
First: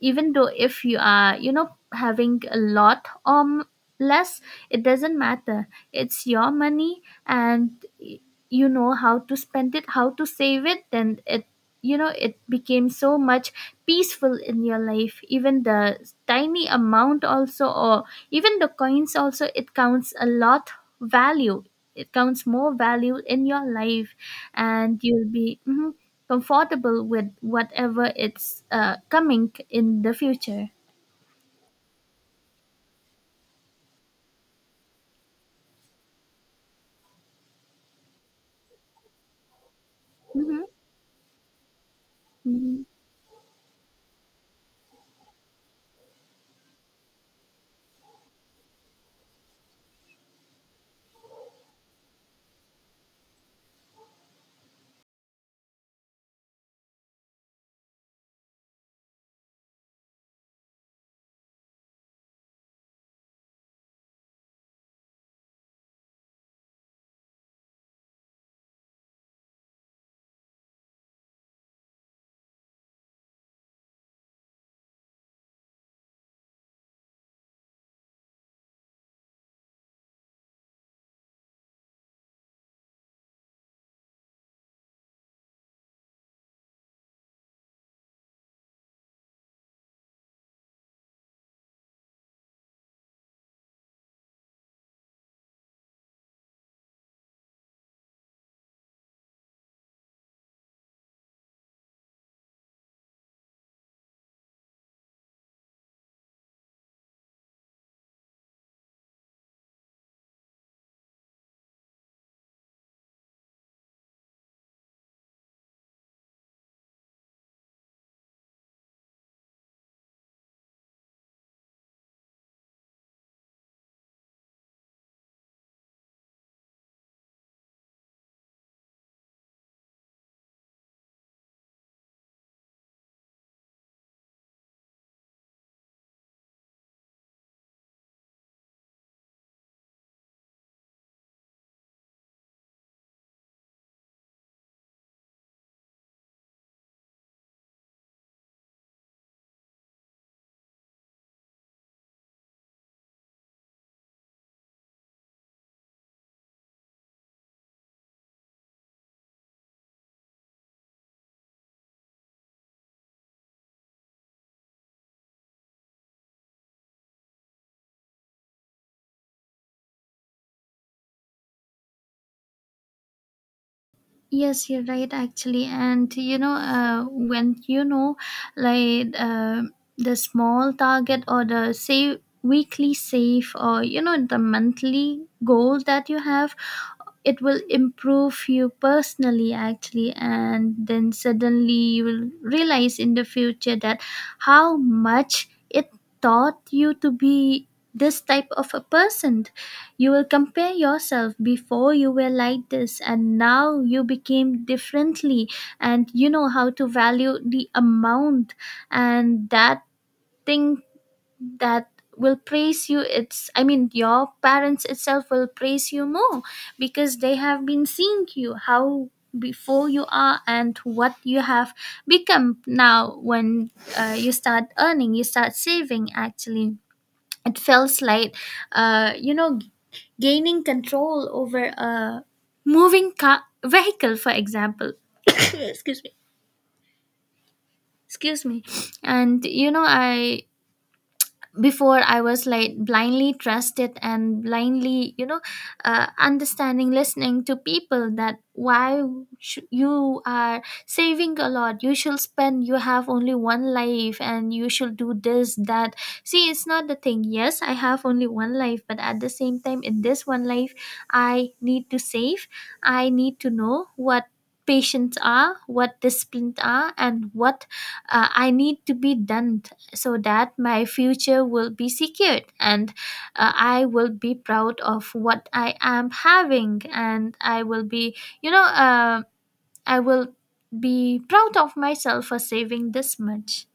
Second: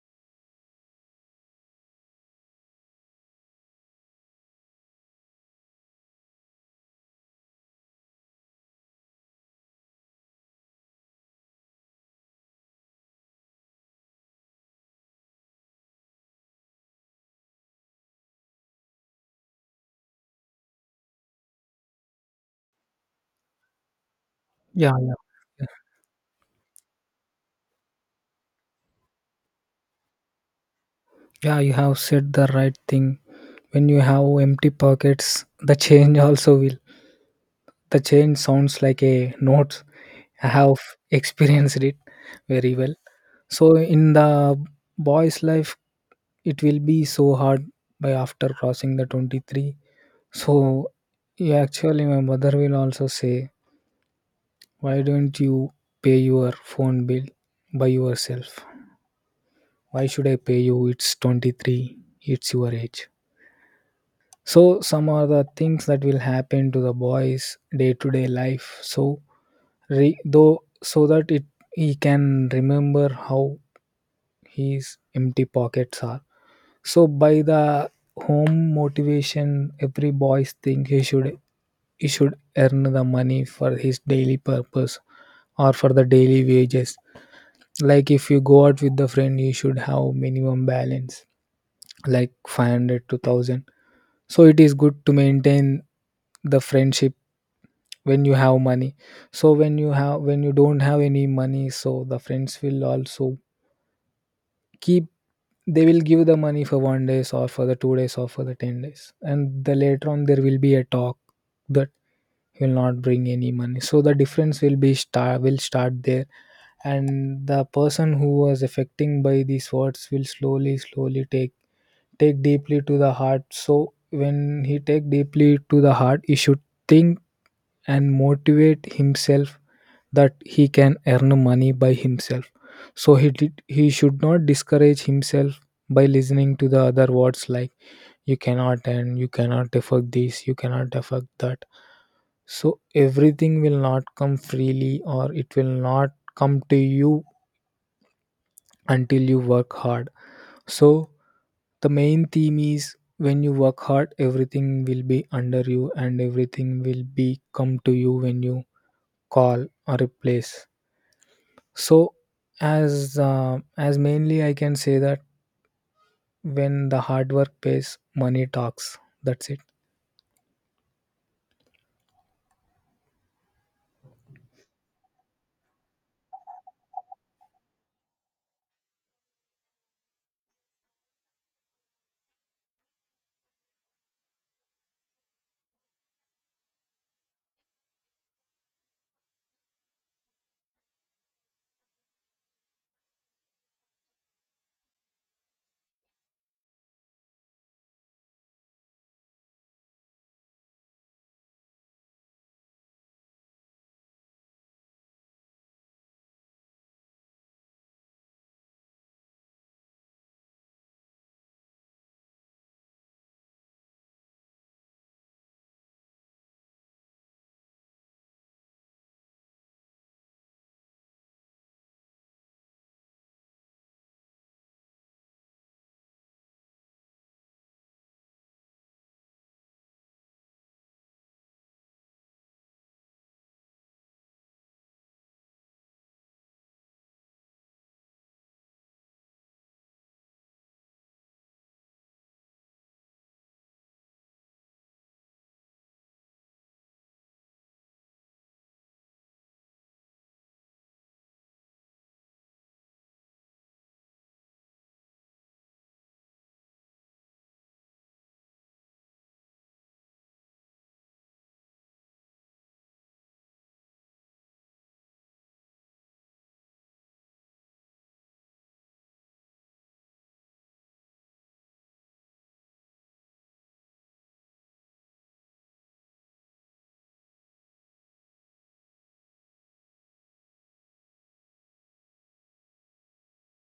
Speaker 2: Even though if you are, you know, having a lot or m- less, it doesn't matter, it's your money. And you know how to spend it, how to save it, then it, you know, it became so much peaceful in your life. Even the tiny amount also, or even the coins also, it counts a lot value, it counts more value in your life.
Speaker 1: Yeah,
Speaker 2: And you'll be mhm, comfortable with whatever it's uh, coming in the future.
Speaker 1: yeah, you have said the right thing. When you have empty pockets, the change also will, the change sounds like a note. I have experienced it very
Speaker 2: Mhm.
Speaker 1: well. So in the boy's life, it will be so hard by after crossing the twenty-three. So yeah, actually, my mother will also say, "Why don't you pay your phone bill by yourself? Why should I pay you? It's twenty-three. It's your age." So some are the things that will happen to the boys day to day life. So re- though so that it, he can remember how his empty pockets are. So by the home motivation, every boys think he should, he should earn the money for his daily purpose or for the daily wages. Like if you go out with the friend, you should have minimum balance like five hundred to one thousand. So it is good to maintain the friendship when you have money. So when you have, when you don't have any money, so the friends will also keep, they will give the money for one day or for the two days or for the ten days, and the later on there will be a talk that will not bring any money. So the difference will be start, will start there. And the person who was affecting by these words will slowly slowly take, take deeply to the heart. So when he take deeply to the heart, he should think and motivate himself that he can earn money by himself. So he did, he should not discourage himself by listening to the other words like, you cannot, and you cannot afford this, you cannot afford that. So everything will not come freely, or it will not come to you until you work hard. So the main theme is, when you work hard, everything will be under you, and everything will be come to you when you call or replace. So as uh, as mainly I can say that, when the hard work pays, money talks. That's it.
Speaker 2: Yes, you're right, actually. And you know, uh, when you know, like, uh, the small target or the save weekly save, or you know, the monthly goal that you have, it will improve you personally, actually. And then suddenly you will realize in the future that how much it taught you to be this type of a person. You will compare yourself, before you were like this, and now you became differently, and you know how to value the amount. And that thing, that will praise you, it's, I mean, your parents itself will praise you more, because they have been seeing you how before you are and what you have become now. When uh, you start earning, you start saving, actually it feels like, uh, you know g- gaining control over a moving car vehicle, for example. Excuse me, excuse me. And you know, I, before, I was like blindly trusted and blindly, you know, uh, understanding, listening to people, that why sh- you are saving a lot, you should spend, you have only one life, and you should do this, that. See, it's not the thing. Yes, I have only one life, but at the same time, in this one life, I need to save, I need to know what patients are, what disciplined are, and what uh, I need to be done, so that my future will be secured. And uh, I will be proud of what I am having, and I will be, you know, uh, I will be proud of myself for saving this much.